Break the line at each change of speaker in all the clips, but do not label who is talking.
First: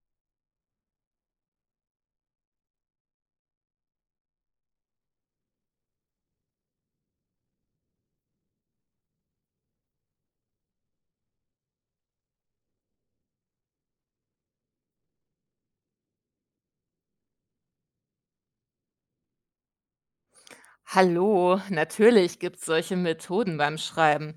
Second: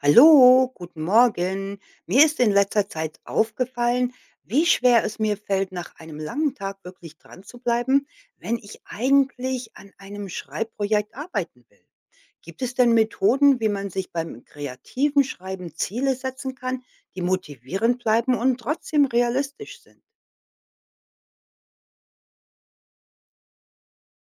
Hallo, guten Morgen. Mir ist in letzter Zeit aufgefallen, wie schwer es mir fällt, nach einem langen Tag wirklich dran zu bleiben, wenn ich eigentlich an einem Schreibprojekt arbeiten will. Gibt es denn Methoden, wie man sich beim kreativen Schreiben Ziele setzen kann, die motivierend bleiben und trotzdem realistisch sind?
Hallo, natürlich gibt es solche Methoden beim Schreiben.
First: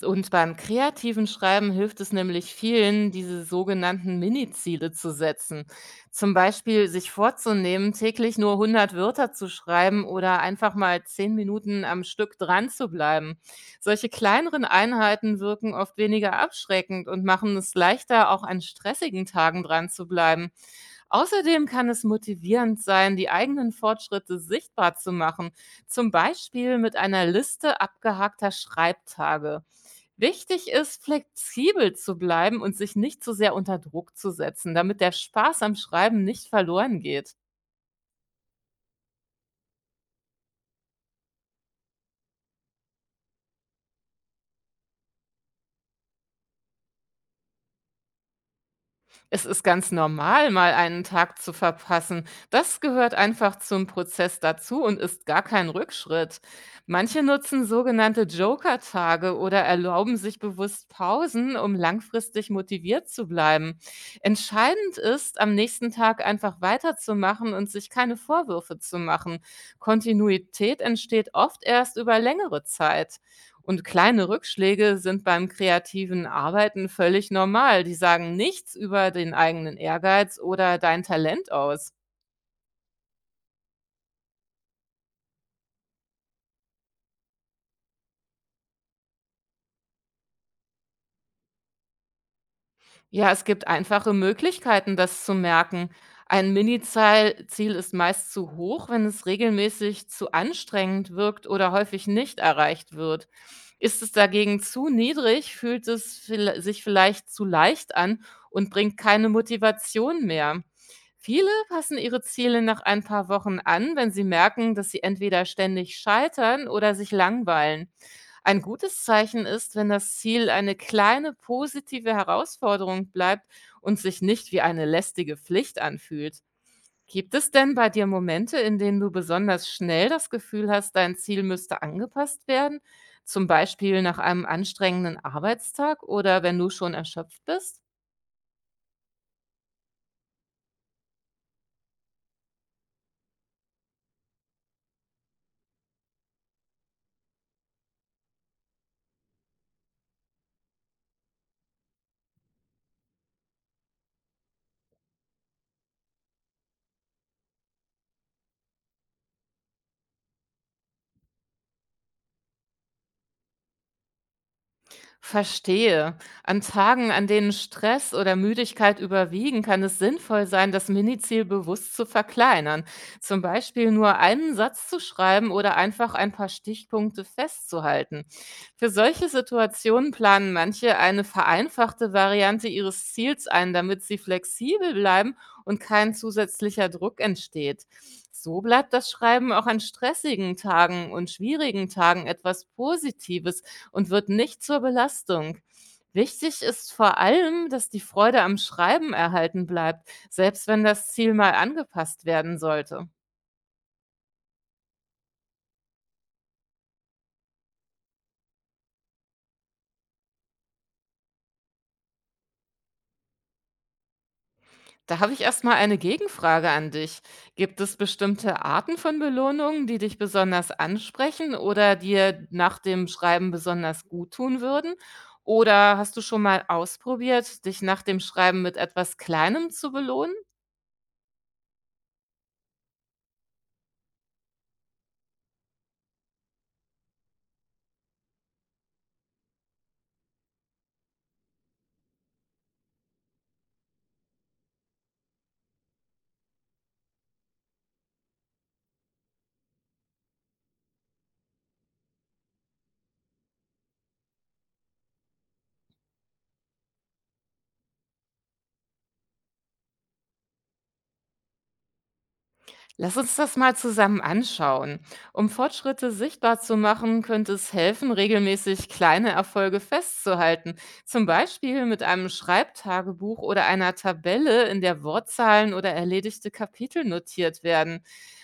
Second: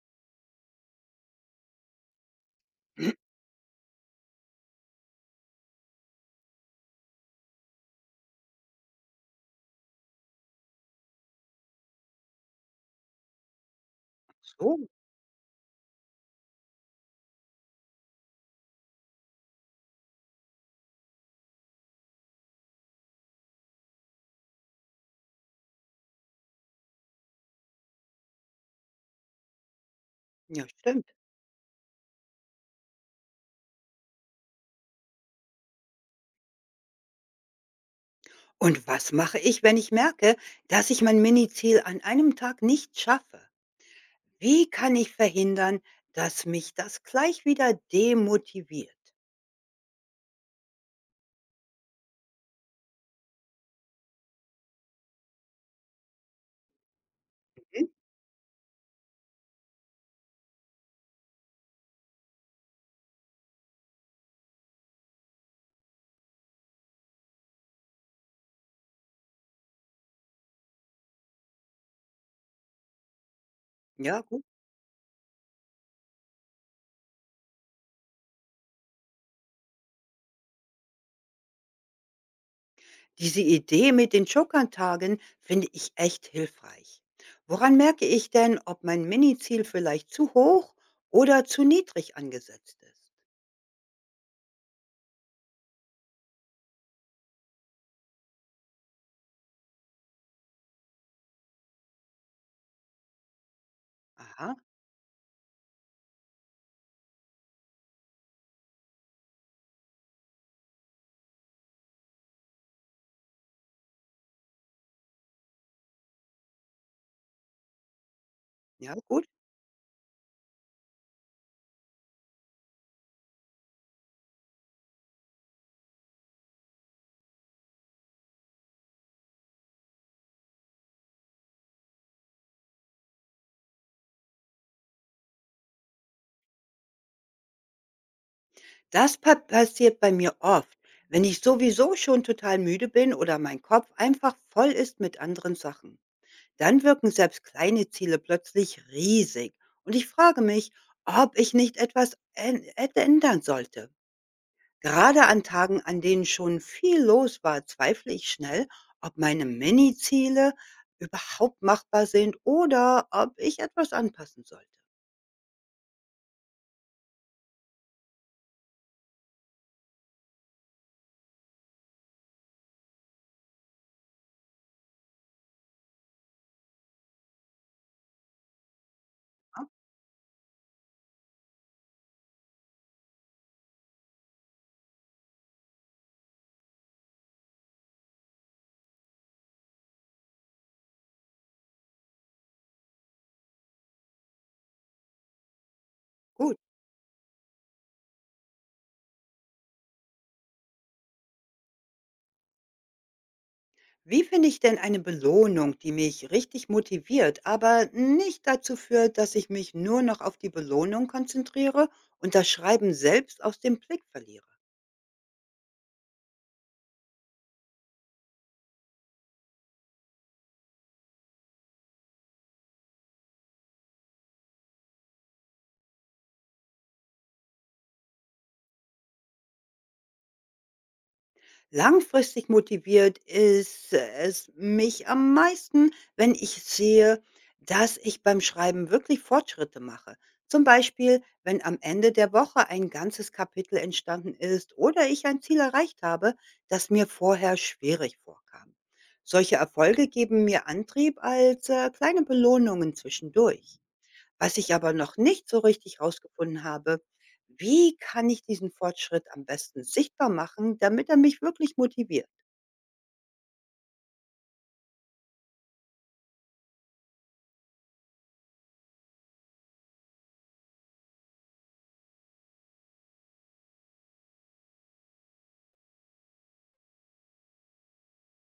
Und beim kreativen Schreiben hilft es nämlich vielen, diese sogenannten Mini-Ziele zu setzen. Zum Beispiel sich vorzunehmen, täglich nur 100 Wörter zu schreiben oder einfach mal 10 Minuten am Stück dran zu bleiben. Solche
Ach
kleineren
so,
Einheiten wirken oft weniger abschreckend und machen es leichter, auch an stressigen Tagen dran zu bleiben. Außerdem kann es motivierend sein, die eigenen Fortschritte sichtbar zu machen, zum Beispiel mit einer Liste abgehackter Schreibtage.
ja,
Wichtig ist,
stimmt.
flexibel zu bleiben und sich nicht zu sehr unter Druck zu setzen, damit der Spaß am Schreiben nicht verloren geht.
Und was mache ich, wenn ich merke, dass ich mein Mini-Ziel an einem Tag nicht schaffe? Wie kann ich verhindern, dass mich das gleich wieder demotiviert?
Es ist ganz normal, mal einen Tag zu verpassen. Das gehört einfach zum Prozess dazu und ist gar kein Rückschritt. Manche nutzen
Mhm.
sogenannte Joker-Tage oder erlauben sich bewusst Pausen, um langfristig motiviert zu bleiben. Entscheidend ist, am nächsten Tag einfach weiterzumachen und sich keine Vorwürfe zu machen. Kontinuität entsteht oft erst über längere Zeit. Und
Ja,
kleine
gut.
Rückschläge sind beim kreativen Arbeiten völlig normal. Die sagen nichts über den eigenen Ehrgeiz oder dein Talent aus.
Diese Idee mit den Joker finde ich echt hilfreich. Woran merke ich denn, ob mein Mini-Ziel vielleicht zu hoch oder zu niedrig angesetzt ist?
Ja, es gibt einfache Möglichkeiten, das zu merken. Ein Mini-Ziel Ziel ist meist zu hoch, wenn es regelmäßig zu anstrengend wirkt oder häufig nicht erreicht wird. Ist es
Aha,
dagegen zu niedrig, fühlt es sich vielleicht zu leicht an und bringt keine Motivation mehr. Viele passen ihre Ziele nach ein paar Wochen an, wenn sie merken, dass sie entweder ständig scheitern oder sich langweilen. Ein
ja,
gutes
gut.
Zeichen ist, wenn das Ziel eine kleine positive Herausforderung bleibt und sich nicht wie eine lästige Pflicht anfühlt. Gibt es denn bei dir Momente, in denen du besonders schnell das Gefühl hast, dein Ziel müsste angepasst werden? Zum Beispiel nach einem anstrengenden Arbeitstag oder wenn du schon erschöpft bist?
Das pa passiert bei mir oft, wenn ich sowieso schon total müde bin oder mein Kopf einfach voll ist mit anderen Sachen. Dann wirken selbst kleine Ziele plötzlich riesig und ich frage mich, ob ich nicht etwas ändern sollte. Gerade an Tagen, an denen schon viel los war, zweifle ich schnell, ob meine Mini-Ziele überhaupt machbar sind oder ob ich etwas anpassen sollte.
Verstehe. An Tagen, an denen Stress oder Müdigkeit überwiegen, kann es sinnvoll sein, das Miniziel bewusst zu verkleinern. Zum Beispiel nur einen Satz zu schreiben oder einfach ein paar Stichpunkte festzuhalten. Für solche
Ah,
Situationen planen manche eine vereinfachte Variante ihres Ziels ein, damit sie flexibel bleiben und kein zusätzlicher Druck entsteht. So bleibt das Schreiben auch an stressigen Tagen und schwierigen Tagen etwas Positives und wird nicht zur Belastung.
gut,
Wichtig ist vor allem, dass die Freude am Schreiben erhalten bleibt, selbst wenn das Ziel mal angepasst werden sollte.
wie finde ich denn eine Belohnung, die mich richtig motiviert, aber nicht dazu führt, dass ich mich nur noch auf die Belohnung konzentriere und das Schreiben selbst aus dem Blick verliere?
Da habe ich erstmal eine Gegenfrage an dich. Gibt es bestimmte Arten von Belohnungen, die dich besonders ansprechen oder dir nach dem Schreiben besonders gut tun würden? Oder hast du schon mal ausprobiert, dich nach dem Schreiben mit etwas Kleinem zu belohnen?
Langfristig motiviert ist es mich am meisten, wenn ich sehe, dass ich beim Schreiben wirklich Fortschritte mache. Zum Beispiel, wenn am Ende der Woche ein ganzes Kapitel entstanden ist oder ich ein Ziel erreicht habe, das mir vorher schwierig vorkam. Solche Erfolge geben mir Antrieb als kleine Belohnungen zwischendurch. Was ich aber noch nicht so richtig rausgefunden habe: Wie kann ich diesen Fortschritt am besten sichtbar machen, damit er mich wirklich motiviert?
Lass uns das mal zusammen anschauen. Um Fortschritte sichtbar zu machen, könnte es helfen, regelmäßig kleine Erfolge festzuhalten. Zum Beispiel mit einem Schreibtagebuch oder einer Tabelle, in der Wortzahlen oder erledigte Kapitel notiert werden.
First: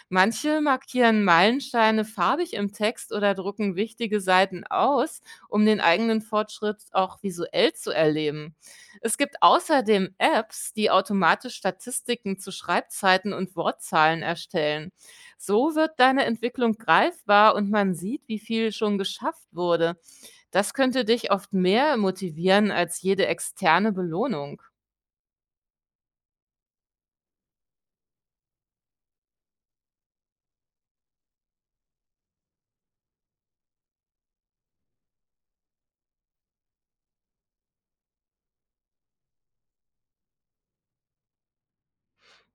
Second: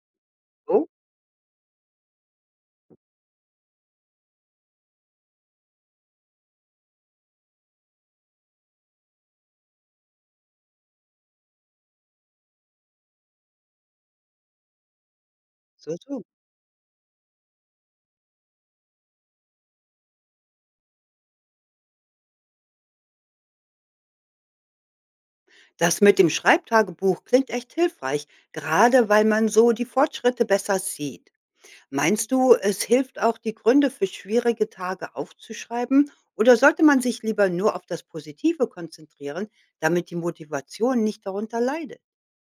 Manche
So,
markieren Meilensteine farbig im Text oder drucken wichtige Seiten aus, um den eigenen Fortschritt auch visuell zu erleben. Es gibt außerdem Apps, die automatisch Statistiken zu Schreibzeiten und Wortzahlen erstellen. So
so,
wird
so.
deine Entwicklung greifbar und man sieht, wie viel schon geschafft wurde. Das könnte dich oft mehr motivieren als jede externe Belohnung.
Das mit dem Schreibtagebuch klingt echt hilfreich, gerade weil man so die Fortschritte besser sieht. Meinst du, es hilft auch, die Gründe für schwierige Tage aufzuschreiben? Oder sollte man sich lieber nur auf das Positive konzentrieren, damit die Motivation nicht darunter leidet?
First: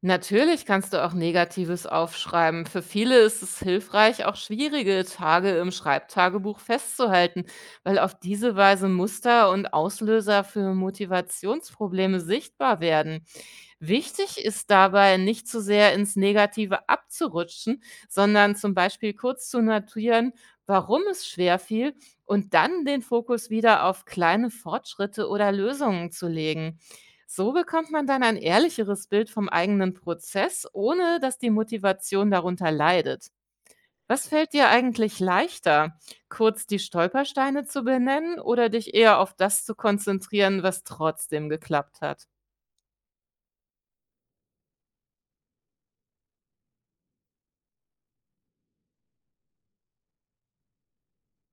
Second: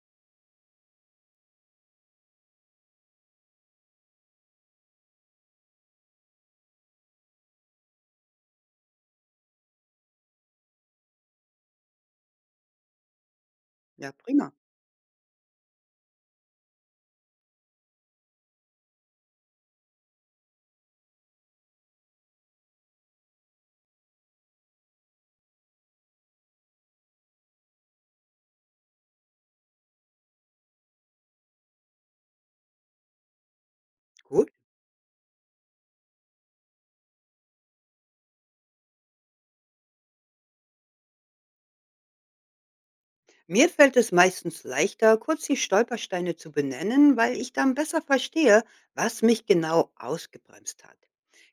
Natürlich kannst du auch Negatives aufschreiben. Für viele ist es hilfreich, auch schwierige Tage im Schreibtagebuch festzuhalten, weil auf diese Weise Muster und Auslöser für Motivationsprobleme sichtbar werden.
Ja,
Wichtig
prima.
ist dabei, nicht zu sehr ins Negative abzurutschen, sondern zum Beispiel kurz zu notieren, warum es schwer fiel und dann den Fokus wieder auf kleine Fortschritte oder Lösungen zu legen. So bekommt man dann ein ehrlicheres Bild vom eigenen Prozess, ohne dass die Motivation darunter leidet. Was
Gut.
fällt dir eigentlich leichter, kurz die Stolpersteine zu benennen oder dich eher auf das zu konzentrieren, was trotzdem geklappt hat?
Mir fällt es meistens leichter, kurz die Stolpersteine zu benennen, weil ich dann besser verstehe, was mich genau ausgebremst hat.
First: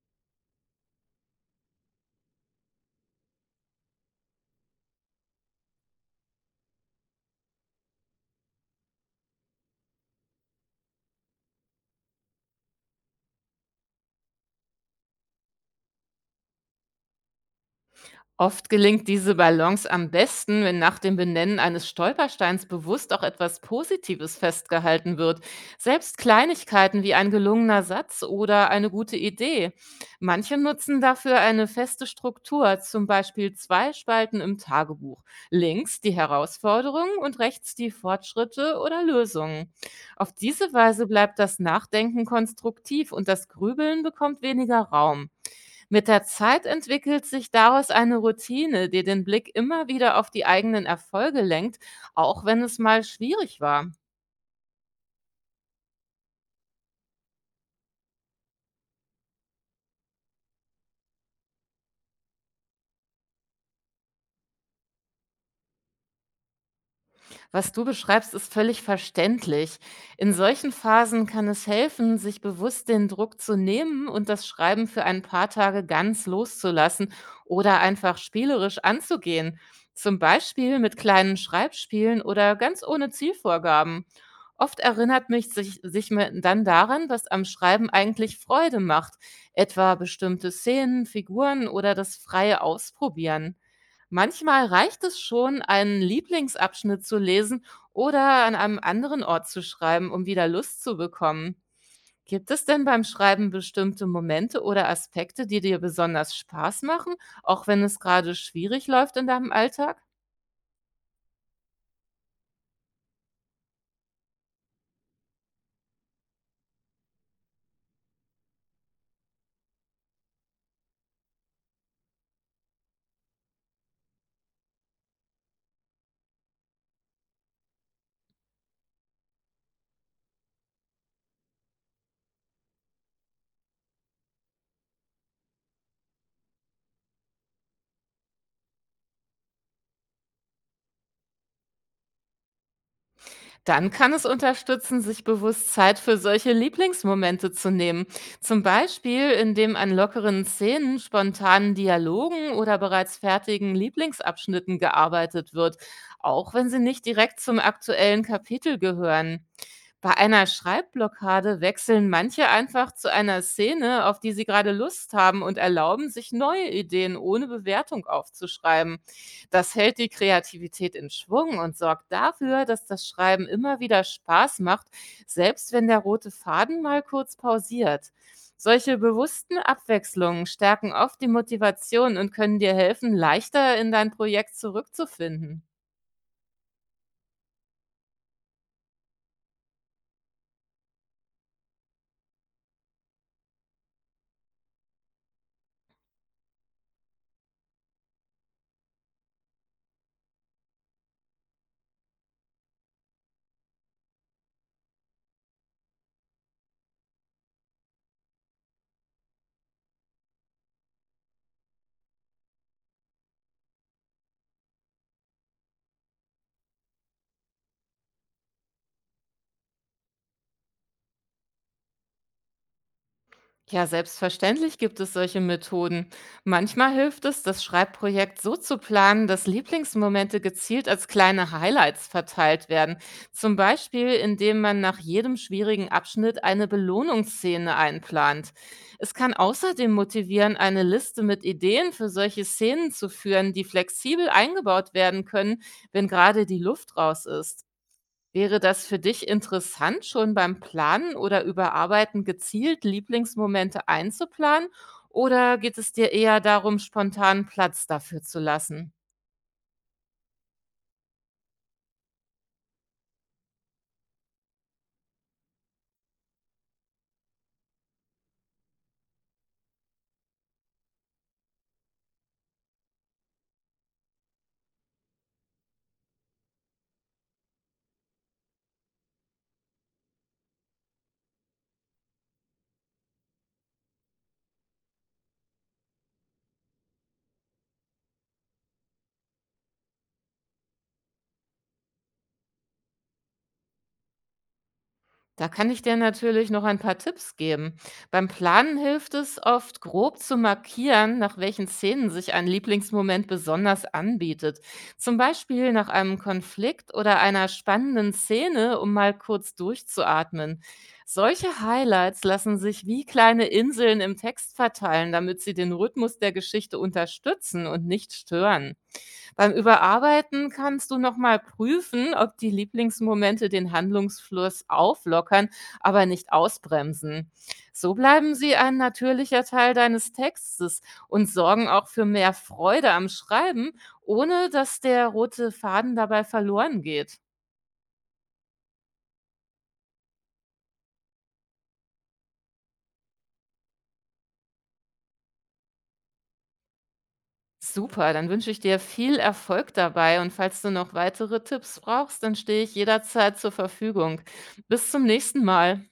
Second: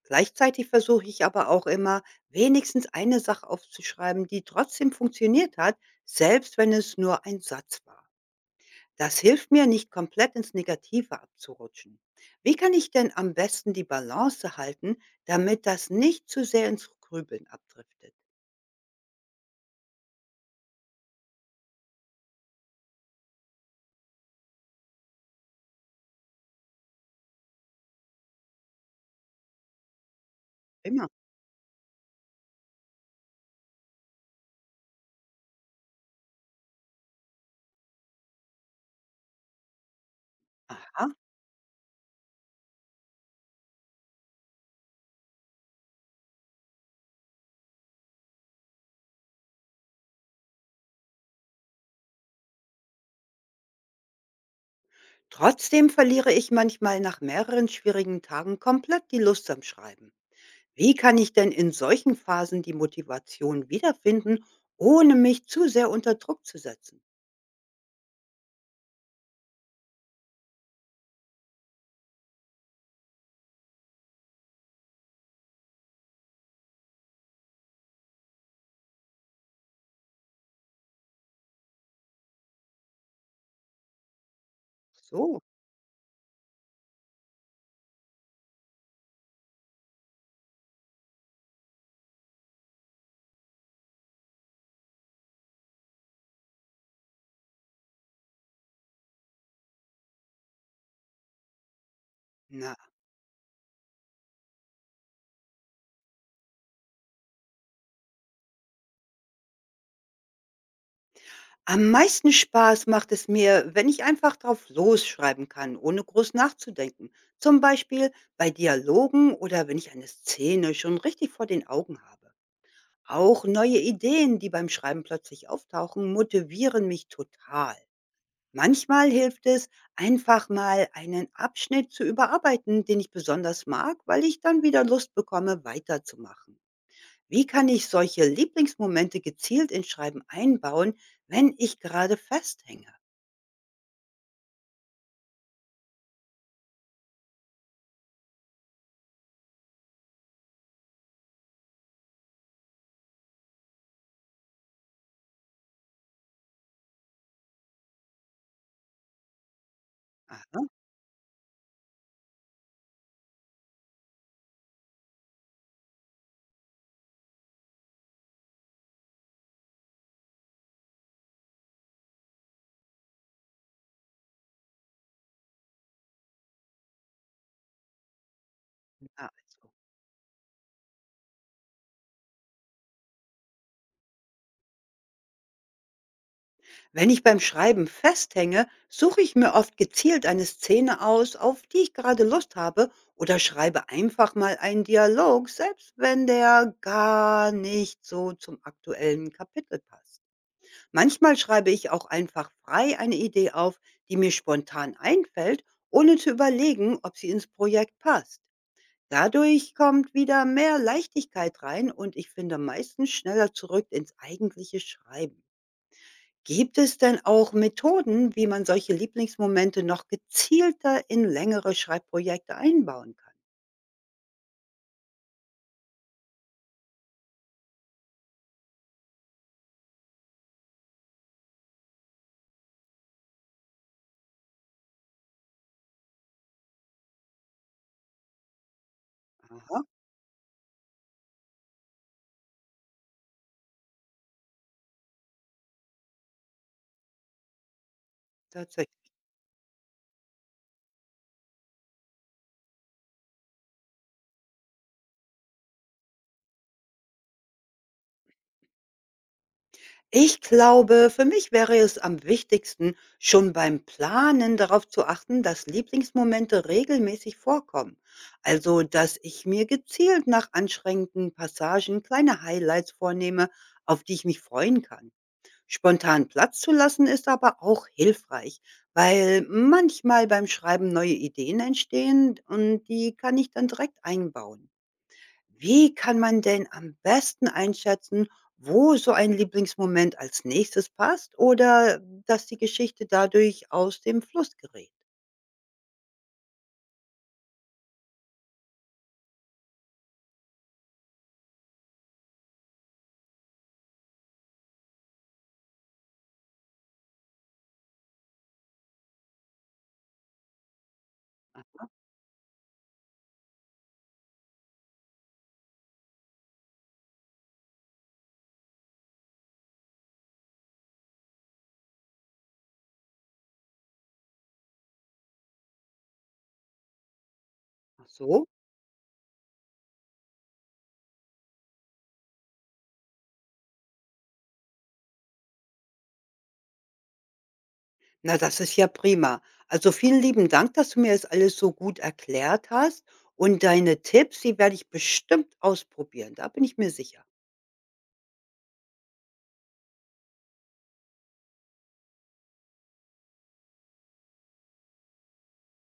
Gleichzeitig versuche ich aber auch immer, wenigstens eine Sache aufzuschreiben, die trotzdem funktioniert hat, selbst wenn es nur ein Satz war. Das hilft mir, nicht komplett ins Negative abzurutschen. Wie kann ich denn am besten die Balance halten, damit das nicht zu sehr ins Grübeln abdriftet?
Oft gelingt diese Balance am besten, wenn nach dem Benennen eines Stolpersteins bewusst auch etwas Positives festgehalten wird. Selbst Kleinigkeiten wie ein gelungener Satz oder eine gute Idee. Manche nutzen
Immer.
dafür eine feste Struktur, zum Beispiel zwei Spalten im Tagebuch. Links die Herausforderungen und rechts die Fortschritte oder Lösungen. Auf diese
Aha.
Weise bleibt das Nachdenken konstruktiv und das Grübeln bekommt weniger Raum. Mit der Zeit entwickelt sich daraus eine Routine, die den Blick immer wieder auf die eigenen Erfolge lenkt, auch wenn es mal schwierig war.
Trotzdem verliere ich manchmal nach mehreren schwierigen Tagen komplett die Lust am Schreiben. Wie kann ich denn in solchen Phasen die Motivation wiederfinden, ohne mich zu sehr unter Druck zu setzen?
Was du beschreibst, ist völlig verständlich. In solchen Phasen kann es helfen, sich bewusst den Druck zu nehmen und das Schreiben für ein paar Tage ganz loszulassen oder einfach spielerisch anzugehen. Zum Beispiel mit kleinen Schreibspielen oder ganz ohne Zielvorgaben. Oft erinnert
So.
mich sich, sich mir dann daran, was am Schreiben eigentlich Freude macht, etwa bestimmte Szenen, Figuren oder das freie Ausprobieren. Manchmal reicht es schon, einen Lieblingsabschnitt zu lesen oder an einem anderen Ort zu schreiben, um wieder Lust zu bekommen. Gibt es
Na,
denn beim Schreiben bestimmte Momente oder Aspekte, die dir besonders Spaß machen, auch wenn es gerade schwierig läuft in deinem Alltag?
am meisten Spaß macht es mir, wenn ich einfach drauf losschreiben kann, ohne groß nachzudenken. Zum Beispiel bei Dialogen oder wenn ich eine Szene schon richtig vor den Augen habe. Auch neue Ideen, die beim Schreiben plötzlich auftauchen, motivieren mich total. Manchmal hilft es, einfach mal einen Abschnitt zu überarbeiten, den ich besonders mag, weil ich dann wieder Lust bekomme, weiterzumachen. Wie kann ich solche Lieblingsmomente gezielt ins Schreiben einbauen, wenn ich gerade festhänge?
Dann kann es unterstützen, sich bewusst Zeit für solche Lieblingsmomente zu nehmen. Zum Beispiel, indem an lockeren Szenen, spontanen Dialogen oder bereits fertigen Lieblingsabschnitten gearbeitet wird, auch wenn sie nicht direkt zum aktuellen Kapitel gehören. Bei einer
Aha,
Schreibblockade wechseln manche einfach zu einer Szene, auf die sie gerade Lust haben und erlauben sich neue Ideen ohne Bewertung aufzuschreiben. Das hält die Kreativität in Schwung und sorgt dafür, dass das Schreiben immer wieder Spaß macht, selbst wenn der rote Faden mal kurz pausiert. Solche
ja,
bewussten
also.
Abwechslungen stärken oft die Motivation und können dir helfen, leichter in dein Projekt zurückzufinden.
Wenn ich beim Schreiben festhänge, suche ich mir oft gezielt eine Szene aus, auf die ich gerade Lust habe, oder schreibe einfach mal einen Dialog, selbst wenn der gar nicht so zum aktuellen Kapitel passt. Manchmal schreibe ich auch einfach frei eine Idee auf, die mir spontan einfällt, ohne zu überlegen, ob sie ins Projekt passt. Dadurch kommt wieder mehr Leichtigkeit rein und ich finde meistens schneller zurück ins eigentliche Schreiben. Gibt es denn auch Methoden, wie man solche Lieblingsmomente noch gezielter in längere Schreibprojekte einbauen kann?
Ja, selbstverständlich gibt es solche Methoden. Manchmal hilft es, das Schreibprojekt so zu planen, dass Lieblingsmomente gezielt als kleine Highlights verteilt werden. Zum Beispiel, indem man nach jedem schwierigen Abschnitt eine Belohnungsszene einplant. Es kann
Aha,
außerdem motivieren, eine Liste mit Ideen für solche Szenen zu führen, die flexibel eingebaut werden können, wenn gerade die Luft raus ist. Wäre das für
tatsächlich.
dich interessant, schon beim Planen oder Überarbeiten gezielt Lieblingsmomente einzuplanen? Oder geht es dir eher darum, spontan Platz dafür zu lassen?
Ich glaube, für mich wäre es am wichtigsten, schon beim Planen darauf zu achten, dass Lieblingsmomente regelmäßig vorkommen. Also, dass ich mir gezielt nach anstrengenden Passagen kleine Highlights vornehme, auf die ich mich freuen kann. Spontan Platz zu lassen ist aber auch hilfreich, weil manchmal beim Schreiben neue Ideen entstehen und die kann ich dann direkt einbauen. Wie kann man denn am besten einschätzen, wo so ein Lieblingsmoment als nächstes passt oder dass die Geschichte dadurch aus dem Fluss gerät?
Da kann ich dir natürlich noch ein paar Tipps geben. Beim Planen hilft es oft, grob zu markieren, nach welchen Szenen sich ein Lieblingsmoment besonders anbietet. Zum Beispiel nach einem Konflikt oder einer spannenden Szene, um mal kurz durchzuatmen. Solche Highlights lassen sich wie kleine Inseln im Text verteilen, damit sie den Rhythmus der Geschichte unterstützen und nicht stören. Beim Überarbeiten kannst du nochmal prüfen, ob die Lieblingsmomente den Handlungsfluss auflockern, aber nicht ausbremsen. So
Ach
bleiben
so,
sie ein natürlicher Teil deines Textes und sorgen auch für mehr Freude am Schreiben, ohne dass der rote Faden dabei verloren geht.
na, das ist ja prima. Also vielen lieben Dank, dass du mir das alles so gut erklärt hast und deine Tipps, die werde ich bestimmt ausprobieren. Da bin ich mir sicher.
Super, dann wünsche ich dir viel Erfolg dabei und falls du noch weitere Tipps brauchst, dann stehe ich jederzeit zur Verfügung. Bis zum nächsten Mal.